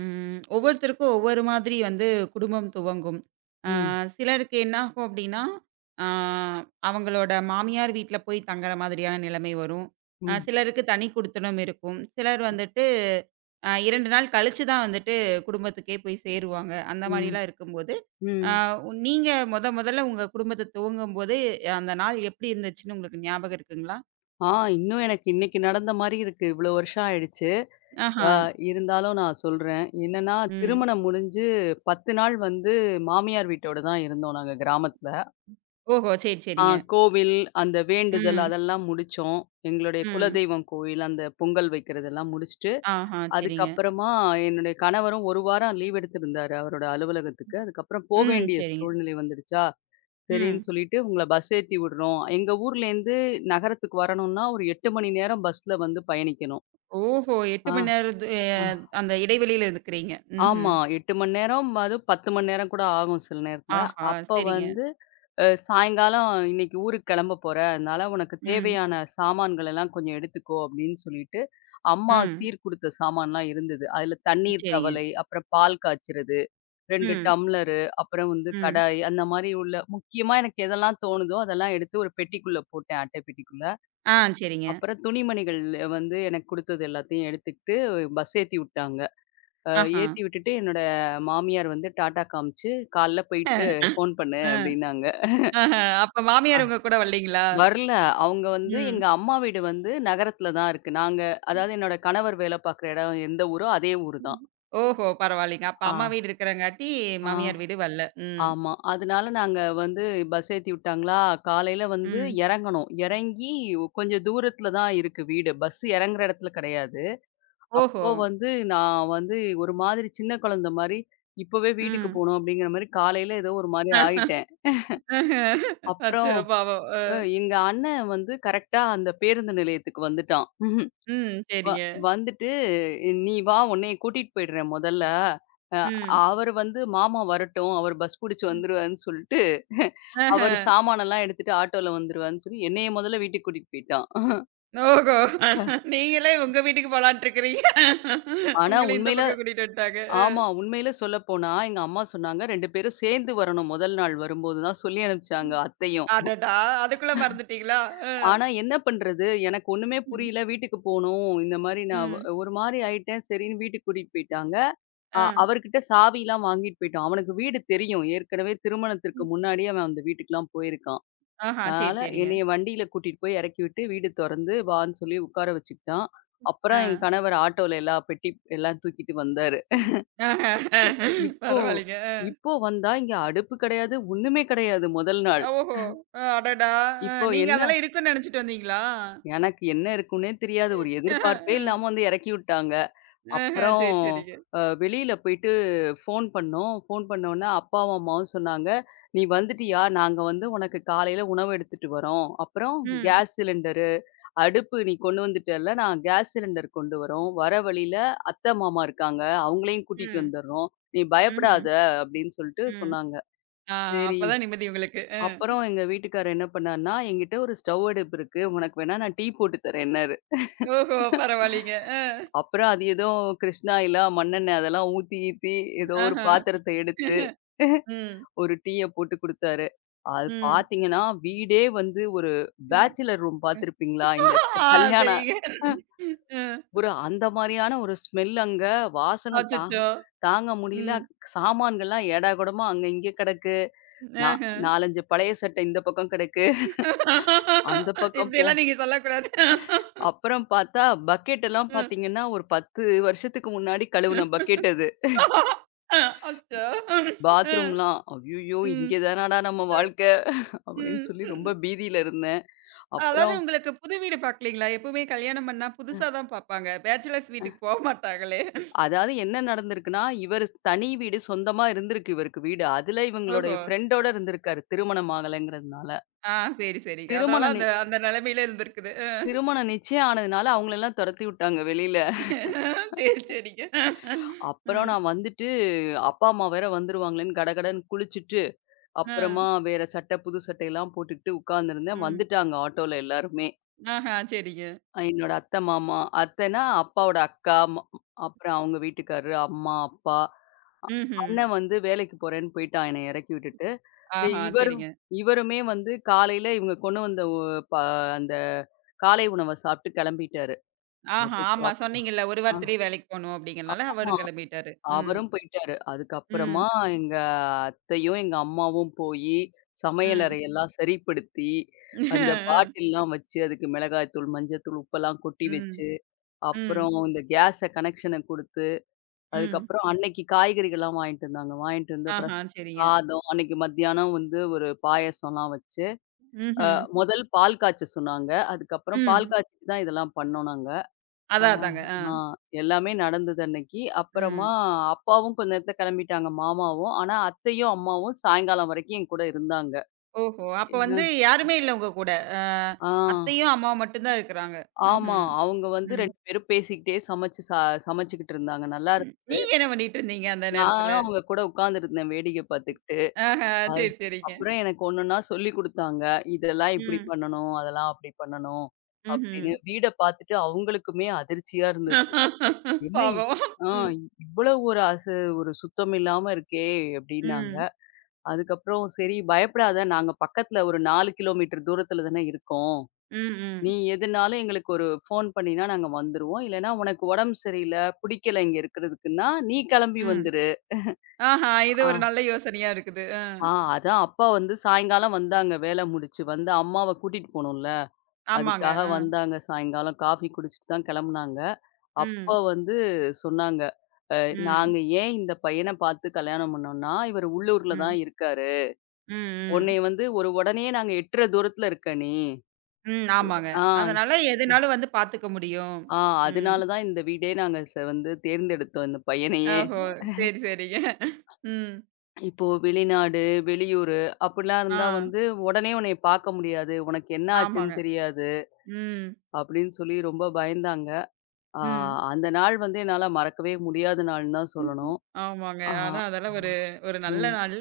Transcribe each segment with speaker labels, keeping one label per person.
Speaker 1: ம். ஒவ்வொருத்தருக்கும் ஒவ்வொரு மாதிரி வந்து குடும்பம் துவங்கும். அ
Speaker 2: ம்,
Speaker 1: சிலருக்கு என்னாகும் அப்டின்னா, அ அவங்களோட மாமியார் வீட்ல போய் தங்குற மாதிரியான நிலைமை வரும்.
Speaker 2: ம்,
Speaker 1: சிலருக்கு தனி குடித்தனம் இருக்கும். சிலர் வந்துட்டு 2 நாள் கழிச்சு தான் வந்துட்டு குடும்பத்துக்கே போய் சேருவாங்க. அந்த
Speaker 2: ம்,
Speaker 1: மாரிலாம் இருக்கும்போது, அ
Speaker 2: ம்.
Speaker 1: நீங்க மொதல்ல உங்க குடும்பத்த துவங்கும்போது, அந்த நாள் எப்டி இருந்துச்சுன்னு உங்களுக்கு ஞாபகம் இருக்குங்களா?
Speaker 2: ஆ இன்னும் எனக்கு இன்னைக்கு நடந்த மாரி இருக்கு. இவ்ளோ வருஷம் ஆயிடுச்சு.
Speaker 1: ஆஹா.
Speaker 2: ஆ இருந்தாலும் நான் சொல்றேன். என்னன்னா,
Speaker 1: ம்.
Speaker 2: திருமணம் முடிஞ்சு 10 நாள் வந்து மாமியார் வீட்டோட தான் இருந்தோம் நாங்க கிராமத்துல.
Speaker 1: ஓஹோ! சரி,
Speaker 2: ஆ
Speaker 1: சரிங்க.
Speaker 2: கோவில், அந்த வேண்டுதல்
Speaker 1: ம்.
Speaker 2: அதெல்லாம் முடிச்சோம். எங்களுடைய
Speaker 1: ம்.
Speaker 2: குலதெய்வம் கோயில், அந்த பொங்கல் வைக்கிறதெல்லாம் முடிச்சுட்டு,
Speaker 1: ஆஹா. சரிங்க.
Speaker 2: அதுக்கப்புறமா என்னுடைய கணவரும் 1 வாரம் லீவ் எடுத்திருந்தாரு அவரோட அலுவலகத்துக்கு. அதுக்கப்புறம் போ
Speaker 1: ம்.
Speaker 2: வேண்டிய
Speaker 1: சரிங்க.
Speaker 2: சூழ்நிலை வந்துடுச்சா, சரின்னு
Speaker 1: ம்.
Speaker 2: சொல்லிட்டு உங்கள பஸ் ஏத்தி விடுறோம். எங்க ஊர்லேருந்து நகரத்துக்கு வரணும்னா, ஒரு 8 மணி நேரம் பஸ்ல வந்து பயணிக்கணும்.
Speaker 1: ஓஹோ! 8
Speaker 2: ஆ,
Speaker 1: மணி நேரம் து அ
Speaker 2: ஆ.
Speaker 1: அந்த இடைவெளியில இருக்கிறீங்க.
Speaker 2: ஆமா.
Speaker 1: ம்ஹ்ம்.
Speaker 2: 8 மணி நேரம், அதுவும் 10 மணி நேரம் கூட ஆகும் சில நேரத்துல.
Speaker 1: ஆஹா!
Speaker 2: அப்ப
Speaker 1: சரிங்க.
Speaker 2: வந்து சாயங்காலம், "இன்னைக்கு ஊருக்கு கிளம்ப போற, அதனால உனக்கு
Speaker 1: ம்,
Speaker 2: தேவையான சாமான்கள் எல்லாம் கொஞ்சம் எடுத்துக்கோ" அப்படின்னு சொல்லிட்டு, அம்மா
Speaker 1: ம்.
Speaker 2: சீர் குடுத்த சாமான்லாம் இருந்தது. அதுல தண்ணீர்
Speaker 1: சரிங்க.
Speaker 2: தவலை, அப்புறம் பால் காய்ச்சறது 2
Speaker 1: ம்,
Speaker 2: டம்ளரு, அப்புறம் வந்து
Speaker 1: ம்.
Speaker 2: கடாய் அந்த மாரி உள்ள முக்கியமா எனக்கு எதெல்லாம் தோணுதோ, அதெல்லாம் எடுத்து ஒரு பெட்டிக்குள்ள போட்டேன், அட்டை பெட்டிக்குள்ள.
Speaker 1: ஆ சரிங்க.
Speaker 2: அப்புறம் துணிமணிகள் வந்து எனக்கு குடுத்தது எல்லாத்தையும் எடுத்துக்கிட்டு பஸ் ஏத்தி விட்டாங்க. அ
Speaker 1: ஆஹா!
Speaker 2: ஏத்தி விட்டுட்டு என்னோட மாமியார் வந்து டாட்டா காமிச்சு, "காலைல போயிட்டு ஃபோன் பண்ணு"
Speaker 1: அ
Speaker 2: அப்டின்னாங்க.
Speaker 1: ஆஹா! அப்ப
Speaker 2: அ
Speaker 1: மாமியார் உங்க கூட வரலீங்களா?
Speaker 2: வரல. அவங்க வந்து
Speaker 1: ம்.
Speaker 2: எங்க அம்மா வீடு வந்து நகரத்துல தான் இருக்கு. அதாவது என்னோட கணவர் வேல பார்க்குற இடம் எந்த ஊரோ, அதே ஊரு தான்.
Speaker 1: ஓஹோ! பரவாயில்லைங்க. அப்ப
Speaker 2: ஆ,
Speaker 1: அம்மா வீடு இருக்கிறங்காட்டி
Speaker 2: ஆ.
Speaker 1: மாமியார் வீடு வரல. ம்,
Speaker 2: ஆமா. அதனால நாங்க வந்து பஸ் ஏத்தி விட்டாங்களா, காலையில வந்து
Speaker 1: ம்.
Speaker 2: இறங்கணும். இறங்கி கொஞ்சம் தூரத்துல தான் இருக்கு வீடு. பஸ் இறங்குற இடத்துல கிடையாது.
Speaker 1: ஓஹோ!
Speaker 2: அப்போ வந்து நான் வந்து ஒரு மாதிரி சின்ன குழந்த மாரி, இப்பவே வீட்டுக்கு
Speaker 1: ம்.
Speaker 2: போணும் அப்படிங்கிற மாரி காலையில ஏதோ ஒரு மாரி
Speaker 1: ஆஹ.
Speaker 2: ஆயிட்டேன். அப்புறம்
Speaker 1: அச்சோ! பாவம். அ.
Speaker 2: எங்க அண்ணன் வந்து கரெக்ட்டா அந்த பேருந்து நிலையத்துக்கு வந்துட்டான்.
Speaker 1: ம்.
Speaker 2: வ
Speaker 1: சரிங்க.
Speaker 2: வந்துட்டு "நீ வா உன்னைய கூட்டிட்டு போயிடுறேன் மொதல்ல. அ
Speaker 1: ம்.
Speaker 2: அவரு வந்து மாமா வரட்டும். அவரு பஸ் புடிச்சு
Speaker 1: ம்.
Speaker 2: வந்துருவாருன்னு" சொல்ட்டு
Speaker 1: ஆஹ.
Speaker 2: அவரு சாமானெல்லாம் எடுத்துட்டு ஆட்டோல வந்துருவாருன்னு சொல்லி என்னைய மொதல்ல வீட்டுக்கு கூட்டிட்டு போயிட்டான்.
Speaker 1: ஓஹோ! நீங்களே உங்க வீட்டுக்கு போலான்ட்டு இருக்கிறீங்க.
Speaker 2: ஆனா
Speaker 1: உங்கள இந்த
Speaker 2: உண்மையில
Speaker 1: பக்கம் கூட்டிட்டு வந்துட்டாங்க.
Speaker 2: ஆமா. உண்மையில சொல்லப்போனா எங்க அம்மா சொன்னாங்க, 2 பேரும் சேர்ந்து வரணும் முதல் நாள் வரும்போது தான் சொல்லி அனுப்பிச்சாங்க அத்தையும்.
Speaker 1: அடடா! அதுக்குள்ள மறந்துட்டீங்களா? அ.
Speaker 2: ஆனா என்ன பண்றது? எனக்கு ஒண்ணுமே
Speaker 1: ம்.
Speaker 2: புரியல. வீட்டுக்கு போணும். இந்த மாரி நான்
Speaker 1: ம்.
Speaker 2: ஒரு மாரி ஆயிட்டேன். சரின்னு வீட்டுக்கு கூட்டிட்டு போயிட்டாங்க.
Speaker 1: ஆ.
Speaker 2: அவர்கிட்ட சாவிலாம் வாங்கிட்டு போயிட்டோம். அவனுக்கு வீடு தெரியும். ஏற்கனவே திருமணத்திற்கு
Speaker 1: ம்.
Speaker 2: முன்னாடியே அவன் அந்த வீட்டுக்குலாம் போயிருக்கான்.
Speaker 1: ஆஹா! சரி,
Speaker 2: அதனால
Speaker 1: சரிங்க.
Speaker 2: என்னைய வண்டியில கூட்டிட்டு போய் இறக்கி விட்டு, வீடு தொறந்து வான்னு சொல்லி உட்கார வச்சுக்கிட்டான்.
Speaker 1: ஆ.
Speaker 2: அப்புறம் என் கணவர் ஆட்டோல எல்லா பெட்டி எல்லாம் தூக்கிட்டு வந்தாரு.
Speaker 1: ஆஹா!
Speaker 2: இ இப்போ
Speaker 1: பரவாயில்லைங்க. அ.
Speaker 2: இப்போ வந்தா இங்க அடுப்பு கிடையாது, ஒண்ணுமே கிடையாது முதல் நாள்.
Speaker 1: ஓஹோ! அடடா!
Speaker 2: இப்போ
Speaker 1: நீங்க
Speaker 2: என்ன
Speaker 1: அதெல்லாம் இருக்குன்னு நெனச்சுட்டு வந்தீங்களா?
Speaker 2: எனக்கு என்ன இருக்குன்னே தெரியாது. ஒரு எதிர்பார்ப்பே
Speaker 1: ம்.
Speaker 2: இல்லாம வந்து இறக்கி விட்டாங்க.
Speaker 1: ஆஹா!
Speaker 2: அப்புறம்
Speaker 1: சரி, சரிங்க.
Speaker 2: வெளியில போயிட்டு ஃபோன் பண்ணோம். ஃபோன் பண்ணோனே அப்பாவும், அம்மாவும் சொன்னாங்க, "நீ வந்துட்டியா? நாங்க வந்து உனக்கு காலையில உணவு எடுத்துட்டு வரோம். அப்புறம்
Speaker 1: ம்.
Speaker 2: கேஸ் சிலிண்டரு, அடுப்பு நீ கொண்டு வந்துட்டல்ல, நான் கேஸ் சிலிண்டர் கொண்டு வரோம். வர வழியில அத்தை, மாமா இருக்காங்க. அவங்களையும் கூட்டிட்டு
Speaker 1: ம்.
Speaker 2: வந்துடுறோம். நீ
Speaker 1: ம்ஹ்ம்.
Speaker 2: பயப்படாத" அப்படின்னு சொல்லிட்டு
Speaker 1: ம்.
Speaker 2: சொன்னாங்க.
Speaker 1: ஆ
Speaker 2: சரி.
Speaker 1: அப்பதான் நிம்மதி உங்களுக்கு. அ.
Speaker 2: அப்புறம் எங்க வீட்டுக்காரர் என்ன பண்ணாருன்னா, "என்கிட்ட ஒரு ஸ்டவ் அடுப்பு இருக்கு. உனக்கு வேணா நான் டீ போட்டு தரேன்னாரு."
Speaker 1: ஓஹோ! பரவாயில்லைங்க. அ.
Speaker 2: அப்புறம் அது ஏதோ கிருஷ்ணா ஆயிலாம், மண்ணெண்ணெய் அதெல்லாம் ஊத்தி கீத்தி ஏதோ ஒரு
Speaker 1: ஆஹா!
Speaker 2: பாத்திரத்த எடுத்து
Speaker 1: ம்.
Speaker 2: ஒரு டீய போட்டு குடுத்தாரு. அது
Speaker 1: ம்.
Speaker 2: பாத்தீங்கன்னா, வீடே வந்து ஒரு
Speaker 1: ம்.
Speaker 2: பேச்சலர் ரூம் பாத்திருப்பீங்களா? இந்த
Speaker 1: ஆ
Speaker 2: கல்யாண
Speaker 1: சரிங்க.
Speaker 2: அ
Speaker 1: ம்.
Speaker 2: ஒரு அந்த மாரியான ஒரு ஸ்மெல் அங்க வாசன தாங்
Speaker 1: அச்சச்சோ!
Speaker 2: தாங்க முடியல.
Speaker 1: ம்.
Speaker 2: சாமான்கள்லாம் ஏடாகூடமா அங்க இங்க கிடக்கு. நா
Speaker 1: ஆஹ.
Speaker 2: 4, 5 பழைய சட்டை இந்த பக்கம் கிடக்கு. அந்த பக்கம் போ
Speaker 1: இப்படியெல்லாம் நீங்க சொல்லக்கூடாது.
Speaker 2: அப்புறம் பாத்தா பக்கெட் எல்லாம்
Speaker 1: ம்.
Speaker 2: பாத்தீங்கன்னா, ஒரு 10 வருஷத்துக்கு முன்னாடி கழுவுன பக்கெட் அது.
Speaker 1: அச்சோ!
Speaker 2: பாத்ரூம்லாம். ஐய்யய்யோ!
Speaker 1: ம்.
Speaker 2: இங்கே தானடா நம்ம வாழ்க்கை அப்படின்னு
Speaker 1: ம்.
Speaker 2: சொல்லி
Speaker 1: ம்.
Speaker 2: ரொம்ப பீதியில இருந்தேன்.
Speaker 1: அதாவது
Speaker 2: அப்புறம்
Speaker 1: உங்களுக்கு புது வீடு பாக்கலீங்களா? எப்பவுமே கல்யாணம் பண்ணா புதுசா தான் பாப்பாங்க. பேச்சுலர்ஸ் வீட்டுக்கு போ மாட்டாங்களே.
Speaker 2: அதாவது என்ன நடந்திருக்குன்னா, இவரு தனி வீடு சொந்தமா இருந்திருக்கு இவருக்கு வீடு. அதில
Speaker 1: ஓஹோ!
Speaker 2: இவங்களுடைய ஃப்ரெண்டோட இருந்திருக்காரு. திருமணம் ஆகலைங்கிறதுனால.
Speaker 1: ஆ சரி, சரிங்க. அதனால
Speaker 2: திருமணம் நி
Speaker 1: அந்த அந்த நிலைமையில இருந்திருக்குது. அ.
Speaker 2: திருமணம் நிச்சயம் ஆனதுனால அவங்களெல்லாம் துரத்தி விட்டாங்க வெளியில.
Speaker 1: சரி, சரிங்க.
Speaker 2: அப்புறம்
Speaker 1: ம்.
Speaker 2: நான் வந்துட்டு அப்பா, அம்மா வேற வந்துருவாங்களேன்னு கடகடன்னு குளிச்சுட்டு,
Speaker 1: அ.
Speaker 2: அப்புறமா வேற சட்டை புது சட்டையெல்லாம் போட்டுக்கிட்டு உட்கார்ந்திருந்தேன்.
Speaker 1: ம்.
Speaker 2: வந்துட்டாங்க ஆட்டோல எல்லாருமே.
Speaker 1: ஆஹா சரிங்க.
Speaker 2: என்னோட அத்தை, மாமா. அத்தைன்னா அப்பாவோட அக்கா, அப்புறம் அவங்க வீட்டுக்காரரு, அம்மா, அப்பா.
Speaker 1: ம்ஹ்ம்.
Speaker 2: அண்ணன் வந்து வேலைக்கு போறேன்னு போயிட்டான் என்னைய இறக்கி விட்டுட்டு. இ
Speaker 1: ஆஹா!
Speaker 2: இவரும்
Speaker 1: சரிங்க.
Speaker 2: இவருமே வந்து காலையில இவங்க கொண்டு வந்த ஒ ப அந்த காலை உணவ சாப்பிட்டு கிளம்பிட்டாரு.
Speaker 1: ஆஹா! ஆமா
Speaker 2: அதுக்கப்
Speaker 1: சொன்னீங்கல்ல. ஒரு
Speaker 2: அ
Speaker 1: வாரத்திலேயே வேலைக்கு போணும் அப்டிங்கிறனால
Speaker 2: ஆமா.
Speaker 1: அவரும் கிளம்பிட்டாரு. ம்.
Speaker 2: அவரும் போயிட்டாரு. அதுக்கப்புறமா
Speaker 1: ம்.
Speaker 2: எங்க அத்தையும், எங்க அம்மாவும் போயி
Speaker 1: ம்.
Speaker 2: சமையலறையெல்லாம் சரிப்படுத்தி, அந்த பாட்டில்லாம் வச்சு அதுக்கு மிளகாய் தூள், மஞ்சள் தூள், உப்பெல்லாம் கொட்டி
Speaker 1: ம்.
Speaker 2: வச்சு
Speaker 1: ம்.
Speaker 2: அப்புறம் இந்த கேஸ கனெக்ஷன குடுத்து,
Speaker 1: ம்.
Speaker 2: அதுக்கப்புறம் அன்னைக்கு காய்கறிகள்லாம் வாங்கிட்டு வந்தாங்க. வாங்கிட்டு வந்து அப்புறம்
Speaker 1: ஆஹா! சரிங்க.
Speaker 2: சாதம், அன்னைக்கு மத்தியானம் வந்து ஒரு பாயாசம்லாம் வச்சு, அ
Speaker 1: ம்ஹ்ம்.
Speaker 2: முதல் பால் காய்ச்ச சொன்னாங்க. அதுக்கப்புறம் பால்
Speaker 1: ம்.
Speaker 2: காய்ச்சிட்டு தான் இதெல்லாம் பண்ணோம் நாங்க. அ
Speaker 1: அதான் அதாங்க. ஆ.
Speaker 2: ஆ எல்லாமே நடந்தது அன்னைக்கு. அப்புறமா
Speaker 1: ம்.
Speaker 2: அப்பாவும் கொஞ்ச நேரத்துல கெளம்பிட்டாங்க, மாமாவும். ஆனா அத்தையும், அம்மாவும் சாயங்காலம் வரைக்கும் என் கூட இருந்தாங்க.
Speaker 1: ஓஹோ! அப்ப
Speaker 2: என்ன
Speaker 1: வந்து யாருமே இல்ல உங்க கூட. அ
Speaker 2: ஆ.
Speaker 1: அத்தையும், அம்மாவும் மட்டும் தான் இருக்கிறாங்க.
Speaker 2: ஆமா.
Speaker 1: ம்ஹ்ம்.
Speaker 2: அவங்க வந்து
Speaker 1: ம்.
Speaker 2: 2 பேரும் பேசிக்கிட்டே சமைச்சுக்கிட்டு இருந்தாங்க. நல்லா
Speaker 1: ம். நீங்க என்ன பண்ணிட்டு இருந்தீங்க அந்த நேரத்துல?
Speaker 2: நானும் அவங்க கூட உட்கார்ந்திருந்தேன் வேடிக்கை பார்த்துக்கிட்டு.
Speaker 1: ஆஹா!
Speaker 2: அது
Speaker 1: சரி, சரிங்க.
Speaker 2: அப்புறம் எனக்கு ஒன்னொன்னா சொல்லிக் குடுத்தாங்க. இதெல்லாம் இப்படி
Speaker 1: ம்.
Speaker 2: பண்ணணும், அதெல்லாம் அப்படி பண்ணணும்
Speaker 1: ம்ஹ்ம்.
Speaker 2: அப்படின்னு. வீட பார்த்துட்டு அவங்களுக்குமே அதிர்ச்சியா இருந்தது. என்ன இவ்
Speaker 1: பாவம்.
Speaker 2: ஆ
Speaker 1: ம்.
Speaker 2: இவ்வளவு ஒரு சுத்தம் இல்லாம இருக்கே அப்படின்னாங்க.
Speaker 1: ம்.
Speaker 2: அதுக்கப்புறம் சரி பயப்படாத, நாங்க பக்கத்துல ஒரு 4 கிலோமீட்டர் தூரத்துல தானே இருக்கோம்.
Speaker 1: ம்.
Speaker 2: நீ
Speaker 1: ம்.
Speaker 2: எதுனாலும் எங்களுக்கு ஒரு ஃபோன் பண்ணினா நாங்க வந்துருவோம். இல்லன்னா உனக்கு உடம்பு சரியில்ல, பிடிக்கல இங்க இருக்கிறதுக்குன்னா, நீ கிளம்பி
Speaker 1: ம்.
Speaker 2: வந்துரு.
Speaker 1: ஆஹா! இது ஒரு
Speaker 2: ஆ.
Speaker 1: நல்ல யோசனையா இருக்குது.
Speaker 2: ஆ அதான் அப்பா வந்து சாயங்காலம் வந்தாங்க. வேல முடிச்சு வந்து அம்மாவ கூட்டிட்டு போணும்ல.
Speaker 1: ஆமாங்க.
Speaker 2: அதுக்காக
Speaker 1: அ.
Speaker 2: வந்தாங்க சாயங்காலம். காஃபி குடிச்சிட்டு தான் கெளம்புனாங்க. அப்பா
Speaker 1: ம்.
Speaker 2: வந்து சொன்னாங்க, "அ
Speaker 1: ம்.
Speaker 2: நாங்க ஏன் இந்த பையன பாத்து கல்யாணம் பண்ணோம்னா, இவரு உள்ளூர்ல தான்
Speaker 1: ம்.
Speaker 2: இருக்காரு.
Speaker 1: ம். ம்.
Speaker 2: உன்னைய வந்து ஒரு உடனே நாங்க எட்டுற தூரத்துல இருக்க நீ.
Speaker 1: ம். ஆமாங்க.
Speaker 2: ஆ,
Speaker 1: அதனால எதுனாலும் வந்து பாத்துக்க முடியும்.
Speaker 2: ஆ
Speaker 1: ம்.
Speaker 2: அதனால தான் இந்த வீடே நாங்க வந்து தேர்ந்தெடுத்தோம் இந்த பையனையே.
Speaker 1: ஓஹோ! சரி, சரிங்க. ம்.
Speaker 2: இப்போ வெளிநாடு, வெளியூரு அப்படிலாம்
Speaker 1: ஆ.
Speaker 2: இருந்தா வந்து உடனே உன்னைய பாக்க முடியாது. உனக்கு என்ன
Speaker 1: ஆமாங்க.
Speaker 2: ஆச்சுன்னு தெரியாது."
Speaker 1: ம்.
Speaker 2: அப்படின்னு சொல்லி ரொம்ப பயந்தாங்க. ஆ
Speaker 1: ம்.
Speaker 2: அந்த நாள் வந்து என்னால மறக்கவே முடியாத நாள்ன்னு தான் சொல்லணும்.
Speaker 1: ஆமாங்க.
Speaker 2: ஆ
Speaker 1: ஆனா அதெல்லாம்
Speaker 2: ஆ
Speaker 1: ஒரு ஒரு நல்ல
Speaker 2: ம்.
Speaker 1: நாள்.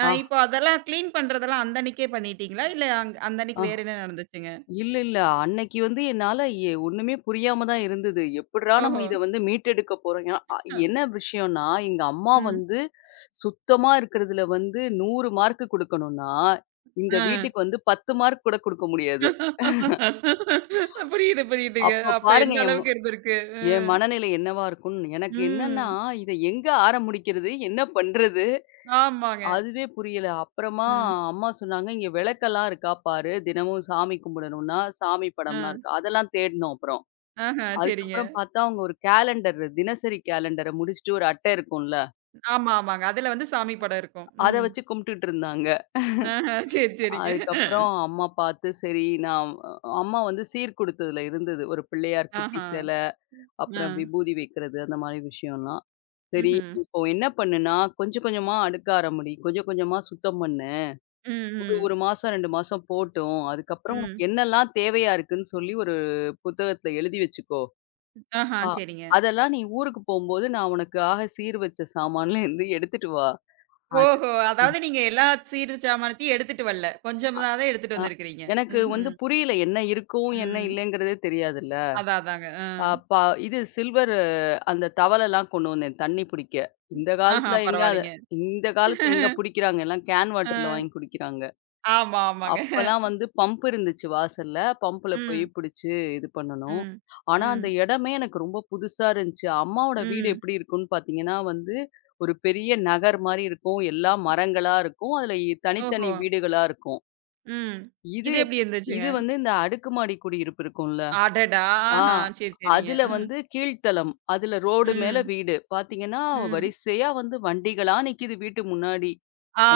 Speaker 2: ஆ
Speaker 1: இப்போ அதெல்லாம் கிளீன் பண்றதெல்லாம் அந்த அன்னைக்கே பண்ணிட்டீங்களா? இல்ல அந்த அன்னைக்கு
Speaker 2: ஆ
Speaker 1: வேற என்ன நடந்துச்சுங்க?
Speaker 2: இல்ல, இல்ல. அன்னைக்கு வந்து என்னால ஒண்ணுமே புரியாம தான் இருந்தது. எப்புட்றா நம்ம
Speaker 1: ஓஹோ!
Speaker 2: இத வந்து மீட்டெடுக்க போறோம்? ஏன்னா,
Speaker 1: அ.
Speaker 2: என்ன விஷயம்ன்னா, எங்க அம்மா
Speaker 1: ம்.
Speaker 2: வந்து சுத்தமா இருக்கிறதுல வந்து 100 மார்க்கு குடுக்கணும்னா, இந்த
Speaker 1: அ.
Speaker 2: வீட்டுக்கு வந்து 10 மார்க் கூட குடுக்க முடியாது.
Speaker 1: புரியுது, புரியுதுங்க.
Speaker 2: அப்ப
Speaker 1: அப்ப
Speaker 2: பாருங்க
Speaker 1: எந்த அளவுக்கு இருந்திருக்கு? அ.
Speaker 2: என் மனநிலை என்னவா இருக்கும்னு. எனக்கு என்னன்னா,
Speaker 1: ம்.
Speaker 2: இத எங்க ஆரம்பிக்கிறது? என்ன பண்றது?
Speaker 1: ஆமாங்க.
Speaker 2: அதுவே புரியல. அப்புறமா
Speaker 1: ம்.
Speaker 2: அம்மா சொன்னாங்க, "இங்க விளக்கெல்லாம் இருக்கா பாரு. தினமும் சாமி கும்பிடணும்னா, சாமி படம்லாம்
Speaker 1: அ.
Speaker 2: இருக்கு." அதெல்லாம் தேடினோம் அப்புறம்.
Speaker 1: ஆஹ. சரிங்க.
Speaker 2: அதுக்கப்புறம் பார்த்தா, அவங்க ஒரு கேலண்டர் தினசரி கேலண்டர முடிச்சுட்டு ஒரு அட்டை இருக்கும்ல,
Speaker 1: ஆமா, ஆமாங்க. அதுல வந்து சாமி படம் இருக்கும்.
Speaker 2: அத
Speaker 1: ம்.
Speaker 2: வச்சு கும்பிட்டுட்டு இருந்தாங்க.
Speaker 1: ஆஹ. சரி, சரிங்க.
Speaker 2: அதுக்கப்புறம் அம்மா பார்த்து சரி நான் அம்மா வந்து சீர்குடுத்ததுல இருந்தது. ஒரு பிள்ளையார் குட்டி
Speaker 1: ஆஹா.
Speaker 2: சிலை,
Speaker 1: ஆ.
Speaker 2: அப்புறம் விபூதி வைக்கிறது அந்த மாரி விஷயம்லாம். சரி,
Speaker 1: ம்ஹ்ம்.
Speaker 2: இப்போ என்ன பண்ணுனா, கொஞ்சம் கொஞ்சமா அடுக்க ஆரம்பி, கொஞ்சம் கொஞ்சமா சுத்தம் பண்ணு.
Speaker 1: ம்,
Speaker 2: ஒரு 1
Speaker 1: ம்.
Speaker 2: மாசம் 2 மாசம் போட்டும். அதுக்கப்புறம்
Speaker 1: ம்.
Speaker 2: உனக்கு என்னெல்லாம் தேவையா இருக்குன்னு சொல்லி ஒரு புத்தகத்துல எழுதி வச்சுக்கோ.
Speaker 1: ஆஹா.
Speaker 2: ஆ.
Speaker 1: சரிங்க.
Speaker 2: அதெல்லாம் நீ ஊருக்கு போம்போது நான் உனக்காக சீர் வச்ச சாமான்லேருந்து எடுத்துட்டு வா. அது
Speaker 1: ஓஹோ!
Speaker 2: ம்.
Speaker 1: அதாவது நீங்க எல்லா சீர் சாமானத்தையும் எடுத்துட்டு வரல. கொஞ்சம் தான் தான் எடுத்துட்டு
Speaker 2: அ
Speaker 1: வந்திருக்கிறீங்க.
Speaker 2: எனக்கு வந்து
Speaker 1: ம்ஹ்ம்.
Speaker 2: புரியல என்ன இருக்கும், என்ன
Speaker 1: ம்.
Speaker 2: இல்லைங்கிறதே தெரியாதுல்ல.
Speaker 1: அதான், அதாங்க. அ.
Speaker 2: அப்ப இது சில்வர் அந்த தவலலாம் கொண்டு வந்தேன் தண்ணி புடிக்க. இந்த
Speaker 1: ஆஹா.
Speaker 2: காலத்துல எங்க அத
Speaker 1: பரவாயில்லைங்க.
Speaker 2: இந்த காலத்துல எங்க புடிக்கிறாங்க எல்லாம் கேன்
Speaker 1: அ.
Speaker 2: வாட்டர்ல வாங்கி குடிக்கிறாங்க.
Speaker 1: ஆமா, ஆமாங்க.
Speaker 2: அப்பல்லாம் வந்து பம்ப் இருந்துச்சு வாசல்ல. பம்புல போய்
Speaker 1: ம்.
Speaker 2: புடிச்சு இது பண்ணணும்.
Speaker 1: ம்.
Speaker 2: ஆனா,
Speaker 1: ம்.
Speaker 2: அந்த இடமே எனக்கு ரொம்ப புதுசா இருந்துச்சு. அம்மாவோட வீடு
Speaker 1: ம்.
Speaker 2: எப்படி இருக்கும்ன்னு பார்த்தீங்கன்னா, வந்து ஒரு பெரிய நகர் மாரி இருக்கும். எல்லா மரங்களா இருக்கும். அதுல தனித்தனி
Speaker 1: ஓஹோ!
Speaker 2: வீடுகளா இருக்கும்.
Speaker 1: ம்.
Speaker 2: இது
Speaker 1: இது
Speaker 2: எப்
Speaker 1: எப்படி இருந்துச்சு?
Speaker 2: இது வந்து இந்த அடுக்குமாடி குடியிருப்பு இருக்கும்ல.
Speaker 1: அடடா!
Speaker 2: ஆ
Speaker 1: ஆஹா. சரி, சரிங்க.
Speaker 2: அதுல
Speaker 1: அ.
Speaker 2: வந்து கீழ்த்தளம். அதுல ரோடு மேல
Speaker 1: ம்.
Speaker 2: வீடு. பார்த்தீங்கன்னா,
Speaker 1: ம்.
Speaker 2: வரிசையா வந்து வண்டிகளா நிக்குது வீட்டு முன்னாடி.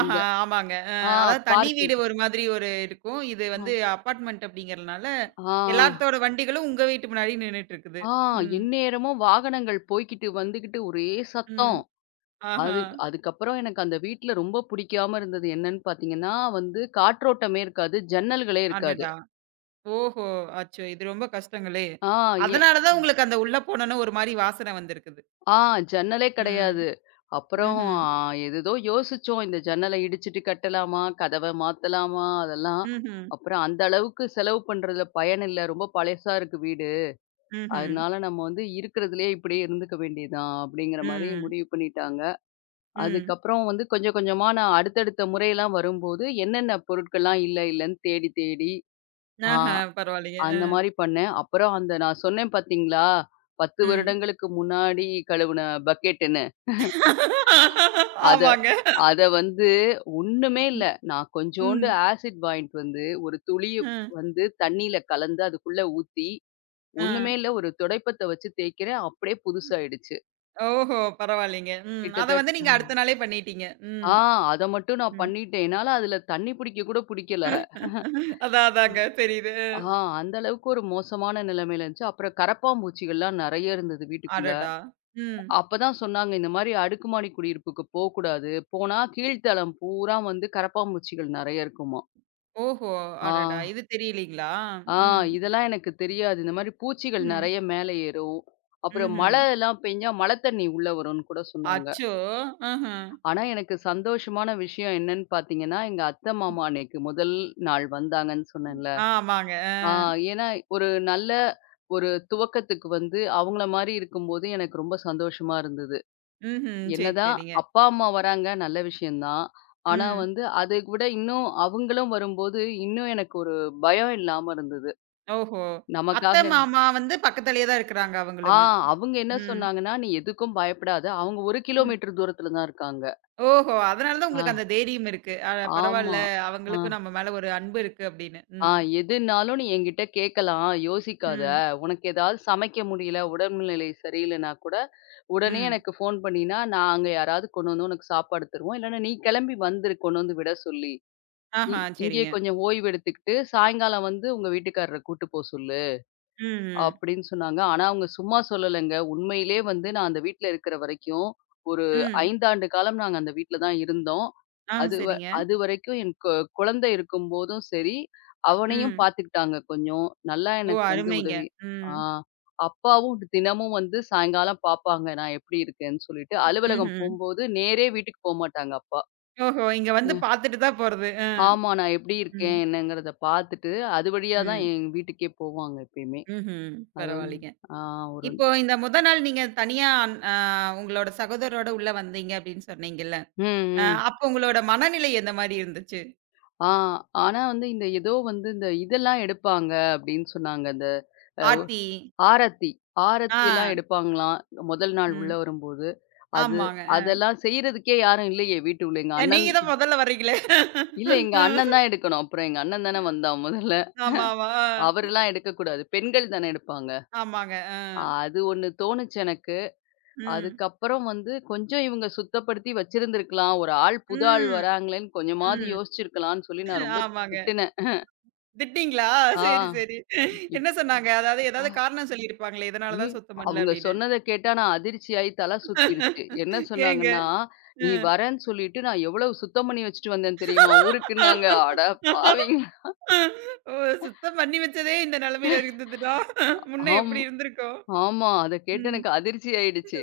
Speaker 2: அந்த
Speaker 1: ஆமாங்க. அ
Speaker 2: ஆ
Speaker 1: அதாவது தனி
Speaker 2: பார்க்கிங்.
Speaker 1: வீடு ஒரு மாதிரி ஒரு இருக்கும். இது
Speaker 2: ஆ.
Speaker 1: வந்து அபார்ட்மெண்ட் அப்படிங்கிறனால,
Speaker 2: ஆ.
Speaker 1: எல்லாத்தோட வண்டிகளும் உங்க வீட்டு முன்னாடி நின்னுட்டுருக்குது.
Speaker 2: ஆ
Speaker 1: ம்.
Speaker 2: எந்நேரமும் வாகனங்கள் போய்க்கிட்டு வந்துகிட்டு ஒரே சத்தம்.
Speaker 1: ம். ஆஹா.
Speaker 2: அது அதுக்கப்புறம் எனக்கு அந்த வீட்ல ரொம்ப பிடிக்காம இருந்தது என்னன்னு பார்த்தீங்கன்னா, வந்து காற்றோட்டமே இருக்காது. ஜன்னல்களே இருக்காது.
Speaker 1: அடடா! ஓஹோ! அச்சோ! இது ரொம்ப கஷ்டங்களே!
Speaker 2: ஆ ஏ
Speaker 1: அதனால தான் உங்களுக்கு அந்த உள்ள போனோன ஒரு மாரி வாசனை வந்திருக்குது.
Speaker 2: ஆ ஜன்னலே
Speaker 1: ம்.
Speaker 2: கிடையாது. அப்புறம்
Speaker 1: ம்ஹ்ம்.
Speaker 2: ஏதேதோ யோசிச்சோம். இந்த ஜன்னல இடிச்சுட்டு கட்டலாமா? கதவ மாத்தலாமா? அதெல்லாம்.
Speaker 1: ம்ஹ்ம்.
Speaker 2: அப்புறம் அந்த அளவுக்கு செலவு பண்றதுல பயன் இல்ல. ரொம்ப பழசா இருக்கு வீடு.
Speaker 1: ம்ஹ்ம்.
Speaker 2: அதனால நம்ம வந்து இருக்கிறதுலயே இப்படியே இருந்துக்க வேண்டியதுதான் அப்படிங்கிற மாரி
Speaker 1: ம்.
Speaker 2: முடிவு பண்ணிட்டாங்க.
Speaker 1: ம்.
Speaker 2: அதுக்கப்புறம் வந்து கொஞ்சம் கொஞ்சமா நான் அடுத்தடுத்த முறையெல்லாம் வரும்போது, என்னென்ன பொருட்கள்லாம் இல்ல இல்லன்னு தேடி தேடி, ஆ
Speaker 1: ஆஹா. பரவாயில்லைங்க.
Speaker 2: அந்த
Speaker 1: அ.
Speaker 2: மாரி பண்ணேன். அப்புறம் அந்த நான் சொன்னேன் பார்த்தீங்களா? 10
Speaker 1: ம்.
Speaker 2: வருடங்களுக்கு முன்னாடி கழுவுன பக்கெட்டுன்னு. அத
Speaker 1: ஆமாங்க.
Speaker 2: அத வந்து ஒண்ணுமே இல்ல.
Speaker 1: ம்.
Speaker 2: நான் கொஞ்சோண்டு
Speaker 1: ம்.
Speaker 2: ஆசிட் வாங்கிட்டு வந்து, ஒரு துளி
Speaker 1: அ.
Speaker 2: வந்து தண்ணீல கலந்து அதுக்குள்ள ஊத்தி,
Speaker 1: ஆ.
Speaker 2: ஒண்ணுமே இல்ல ஒரு துடைப்பத்த வச்சு தேய்க்கிறேன். அப்படியே புதுசாயிடுச்சு.
Speaker 1: ஓஹோ! பரவாயில்லைங்க. ம். அத வந்து
Speaker 2: கிட்டத்தட்ட
Speaker 1: நீங்க அடுத்த நாளே பண்ணிட்டீங்க. ம்.
Speaker 2: ஆ அத மட்டும் நான்
Speaker 1: ம்.
Speaker 2: பண்ணிட்டேன். என்னால அதுல தண்ணி பிடிக்க கூட பிடிக்கல.
Speaker 1: அதான் அதாங்க தெரியுது.
Speaker 2: ஆ அந்த அளவுக்கு ஒரு மோசமான நிலைமையில இருந்துச்சு. அப்புறம் கரப்பான்பூச்சிகள்லாம் நெறைய இருந்தது வீட்டுக்குள்ள.
Speaker 1: அடடா! ம்.
Speaker 2: அப்பதான் சொன்னாங்க, "இந்த மாரி அடுக்குமாடி குடியிருப்புக்கு போக்கூடாது. போனா கீழ்த்தளம் பூரா வந்து கரப்பான்பூச்சிகள் நெறைய இருக்குமா."
Speaker 1: ஓஹோ!
Speaker 2: ஆ,
Speaker 1: அடடா! இது தெரியலீங்களா?
Speaker 2: ஆ
Speaker 1: ம்.
Speaker 2: இதெல்லாம் எனக்கு தெரியாது. இந்த மாரி பூச்சிகள்
Speaker 1: ம்.
Speaker 2: நெறைய மேல ஏறும். அப்புறம்
Speaker 1: ம்ஹ்ம்.
Speaker 2: மழைலாம் பெஞ்சா மழை தண்ணி உள்ள வரும்னு கூட சொன்னாங்க.
Speaker 1: அச்சோ! ம்ஹ்ம்.
Speaker 2: ஆனா எனக்கு சந்தோஷமான விஷயம் என்னன்னு பார்த்தீங்கன்னா, எங்க அத்தை, மாமா அன்னைக்கு முதல் நாள் வந்தாங்கன்னு சொன்னேன்ல.
Speaker 1: ஆமாங்க. அ.
Speaker 2: ஆ ஏன்னா, ஒரு நல்ல ஒரு துவக்கத்துக்கு வந்து அவங்கள மாரி இருக்கும்போது எனக்கு ரொம்ப சந்தோஷமா இருந்தது.
Speaker 1: ம்ஹ்ம். சரி,
Speaker 2: என்னதான்
Speaker 1: சரிங்க.
Speaker 2: அப்பா, அம்மா வராங்க நல்ல விஷயம் தான். ஆனா
Speaker 1: ம்.
Speaker 2: வந்து அதை விட இன்னும் அவங்களும் வரும்போது, இன்னும் எனக்கு ஒரு பயம் இல்லாம இருந்தது.
Speaker 1: ஓஹோ!
Speaker 2: நமக்காக
Speaker 1: அத்தை,
Speaker 2: எல்
Speaker 1: மாமா வந்து பக்கத்திலேயே தான் இருக்கிறாங்க
Speaker 2: ஆ
Speaker 1: அவங்களுமே.
Speaker 2: அவங்க என்ன
Speaker 1: ம்.
Speaker 2: சொன்னாங்கன்னா, "நீ எதுக்கும் பயப்படாத." அவங்க 1
Speaker 1: ம்.
Speaker 2: கிலோமீட்டர் தூரத்துல தான் இருக்காங்க.
Speaker 1: ஓஹோ! அதனால தான்
Speaker 2: ஆ
Speaker 1: உங்களுக்கு அந்த தைரியம் இருக்கு. அ
Speaker 2: ஆமா.
Speaker 1: பரவால்ல.
Speaker 2: ஆ
Speaker 1: அவங்களுக்கும் நம்ம மேல ஒரு அன்பு இருக்கு அப்படின்னு.
Speaker 2: ஆ
Speaker 1: ம்.
Speaker 2: "எதுனாலும் நீ என்கிட்ட கேட்கலாம். யோசிக்காத.
Speaker 1: ம்.
Speaker 2: உனக்கு ஏதாவது சமைக்க முடியல, உடல்நிலை சரியில்லைன்னா கூட உடனே
Speaker 1: ம்.
Speaker 2: எனக்கு ஃபோன் பண்ணினா, நான் அங்க யாராவது கொண்டு வந்து உனக்கு சாப்பாடு தருவோம். இல்லன்னா நீ கிளம்பி வந்துரு கொண்டு வந்து விட சொல்லி. இ
Speaker 1: ஆஹா,
Speaker 2: இங்கேயே
Speaker 1: சரிங்க.
Speaker 2: கொஞ்சம் ஓய்வு எடுத்துக்கிட்டு, சாயங்காலம் வந்து உங்க வீட்டுக்காரர கூட்டு போ சொல்லு.
Speaker 1: ம்ஹ்ம். ம்.
Speaker 2: அப்படின்னு சொன்னாங்க. ஆனா, அவங்க சும்மா சொல்லலங்க. உண்மையிலே வந்து நான் அந்த வீட்ல இருக்கிற வரைக்கும், ஒரு
Speaker 1: ம்.
Speaker 2: 5 ஆண்டு காலம் நாங்க அந்த வீட்ல தான் இருந்தோம்.
Speaker 1: ஆ,
Speaker 2: அது வ
Speaker 1: சரிங்க.
Speaker 2: அதுவரைக்கும் என் கொ குழந்தை இருக்கும்போதும் சரி, அவனையும்
Speaker 1: ம்.
Speaker 2: பார்த்துக்கிட்டாங்க கொஞ்சம். நல்லா
Speaker 1: ஓ!
Speaker 2: எனக்கு வந்து
Speaker 1: அருமைங்க.
Speaker 2: உதவி. ஆ
Speaker 1: ம்.
Speaker 2: அப்பாவும் தினமும் வந்து சாயங்காலம் பார்ப்பாங்க, நான் எப்படி இருக்கேன்னு சொல்லிட்டு. அலுவலகம்
Speaker 1: ம்ஹ்ம்.
Speaker 2: போம்போது நேரே வீட்டுக்கு போமாட்டாங்க அப்பா.
Speaker 1: ஓஹோ! இங்க வந்து
Speaker 2: ம்.
Speaker 1: பாத்துட்டு தான் போறது. அ.
Speaker 2: ஆமா. நான் எப்படி இருக்கேன்,
Speaker 1: ம்.
Speaker 2: என்னங்கிறத பார்த்துட்டு, அது வழியா தான்
Speaker 1: ம்.
Speaker 2: என் வீட்டுக்கே போவாங்க எப்பயுமே.
Speaker 1: ம்ஹ்ம்.
Speaker 2: அது வந்து
Speaker 1: பரவாயில்லைங்க.
Speaker 2: ஆ ஒரு
Speaker 1: இப்போ இந்த முத நாள் நீங்க தனியா அ உங்களோட சகோதரரோட உள்ள வந்தீங்க அப்படின்னு சொன்னீங்கல்ல.
Speaker 2: ம், ம்.
Speaker 1: அப்ப உங்களோட மனநிலை எந்த மாரி இருந்துச்சு?
Speaker 2: ஆ ஆனா வந்து இந்த ஏதோ வந்து இந்த இதெல்லாம் எடுப்பாங்க அப்படின்னு சொன்னாங்க. அந்த அ
Speaker 1: ஆர்த்தி
Speaker 2: ஆரத்தி.
Speaker 1: ஆ.
Speaker 2: ஆரத்தி எல்லாம் எடுப்பாங்களாம். முதல் நாள் உள்ள
Speaker 1: ம்.
Speaker 2: வரும்போது. அது
Speaker 1: ஆமாங்க.
Speaker 2: அதெல்லாம் செய்றதுக்கே யாரும் இல்லையே வீட்டுக்குள்ள. எங்க அண்ணன்
Speaker 1: நீங்க தான் முதல்ல வர்றீங்களே.
Speaker 2: இல்ல எங்க அண்ணன் தான் எடுக்கணும். அப்புறம் எங்க அண்ணன் தானே வந்தான் முதல்ல.
Speaker 1: ஆமா, ஆமா. ஆ.
Speaker 2: அவரெல்லாம் எடுக்கக்கூடாது. பெண்கள் தானே எடுப்பாங்க.
Speaker 1: ஆமாங்க. அ.
Speaker 2: அது ஒண்ணு தோணுச்சு எனக்கு.
Speaker 1: ம்.
Speaker 2: அதுக்கப்புறம் வந்து கொஞ்சம் இவங்க சுத்தப்படுத்தி வச்சிருந்திருக்கலாம். ஒரு ஆள் புது ஆள்
Speaker 1: ம்.
Speaker 2: வராங்களேன்னு கொஞ்சமாவது
Speaker 1: ம்.
Speaker 2: யோசிச்சிருக்கலாம்ன்னு சொல்லி நான் ரொம்ப
Speaker 1: ஆமாங்க.
Speaker 2: திட்டுனேன்.
Speaker 1: திட்டினீங்களா?
Speaker 2: ஆ.
Speaker 1: சரி, சரி. என்ன சொன்னாங்க? அதாவது
Speaker 2: இப்
Speaker 1: ஏதாவது காரணம் சொல்லியிருப்பாங்களே! இதனால
Speaker 2: ம்.
Speaker 1: தான் சுத்தம் பண்ணல
Speaker 2: அவங்க
Speaker 1: அப்படின்னு.
Speaker 2: சொன்னத கேட்டா நான் அதிர்ச்சியாயி தல சுத்திருச்சு. என்ன
Speaker 1: ஏங்க?
Speaker 2: சொன்னாங்கன்னா, "நீ
Speaker 1: அ.
Speaker 2: வரேன்னு சொல்லிட்டு நான் எவ்வளவு சுத்தம் பண்ணி வச்சுட்டு வந்தேன் தெரியுமா ஊருக்குன்னாங்க." அட பாவிங்களா!
Speaker 1: ஓ! சுத்தம் பண்ணி வச்சதே இந்த நிலைமையில இருந்ததுன்னா, முன்ன
Speaker 2: ஆம்
Speaker 1: எப்படி இருந்திருக்கும்?
Speaker 2: ஆமா. அத கேட்டு
Speaker 1: ம்.
Speaker 2: எனக்கு அதிர்ச்சி ஆயிடுச்சு.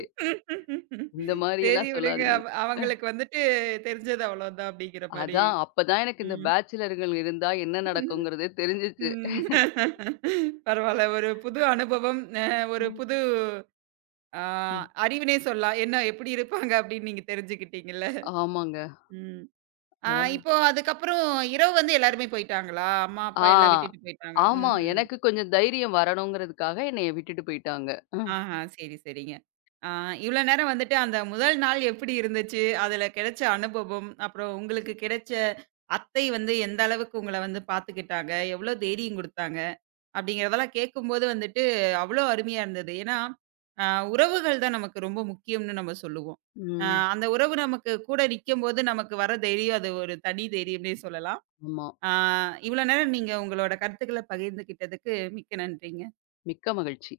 Speaker 2: இந்த
Speaker 1: சரி
Speaker 2: மாரியெல்லாம்
Speaker 1: விடுங்க.
Speaker 2: சொல்லாதீங்க.
Speaker 1: அவ அவங்களுக்கு வந்துட்டு தெரிஞ்சது அவ்வளோதான் அப்படிங்கிற மாரி.
Speaker 2: அப்பதான் எனக்கு இந்த
Speaker 1: ம்.
Speaker 2: பேச்சுலர்கள் இருந்தா என்ன நடக்குங்கிறதே தெரிஞ்சுச்சு.
Speaker 1: ம். பரவால்ல. ஒரு புது அனுபவம். அ ஒரு
Speaker 2: ம்,
Speaker 1: புது ஆ,
Speaker 2: ம்.
Speaker 1: அறிவுனே சொல்லலாம். என்ன எப்படி இருப்பாங்க அப்படின்னு நீங்க தெரிஞ்சுக்கிட்டீங்கல்ல.
Speaker 2: ஆமாங்க.
Speaker 1: ம். ஆ
Speaker 2: அதான்.
Speaker 1: இப்போ அதுக்கப்புறம் இரவு வந்து எல்லாருமே போயிட்டாங்களா? அம்மா, அப்பா
Speaker 2: ஆ.
Speaker 1: எல்லாம் விட்டுட்டு போயிட்டாங்க.
Speaker 2: ஆமா.
Speaker 1: ம்ஹ்ம்.
Speaker 2: எனக்கு கொஞ்சம் தைரியம் வரணுங்கிறதுக்காக என்னைய விட்டுட்டு போயிட்டாங்க. ம்.
Speaker 1: ஆஹா, சரி, சரிங்க. ஆ இவ்வளோ நேரம் வந்துட்டு அந்த முதல் நாள் எப்படி இருந்துச்சு? அதில கிடைச்ச அனுபவம், அப்புறம் உங்களுக்கு கிடைச்ச அத்தை வந்து எந்த அளவுக்கு உங்கள வந்து பார்த்துக்கிட்டாங்க? எவ்வளோ தைரியம் குடுத்தாங்க? அப்படிங்கிறதெல்லாம் கேட்கும்போது வந்துட்டு அவ்வளோ அருமையா இருந்தது. ஏன்னா, அ உறவுகள் தான் நமக்கு ரொம்ப முக்கியம்னு நம்ம சொல்லுவோம். அ
Speaker 2: ம்.
Speaker 1: அந்த உறவு நமக்கு கூட நிக்கும்போது நமக்கு வர தைரியம் அது ஒரு தனி தைரியம்னே சொல்லலாம்.
Speaker 2: ஆமா.
Speaker 1: அ இவ்வளோ நேரம் நீங்க உங்களோட கருத்துக்கள பகிர்ந்துகிட்டதுக்கு மிக்க நன்றிங்க.
Speaker 2: மிக்க மகிழ்ச்சி.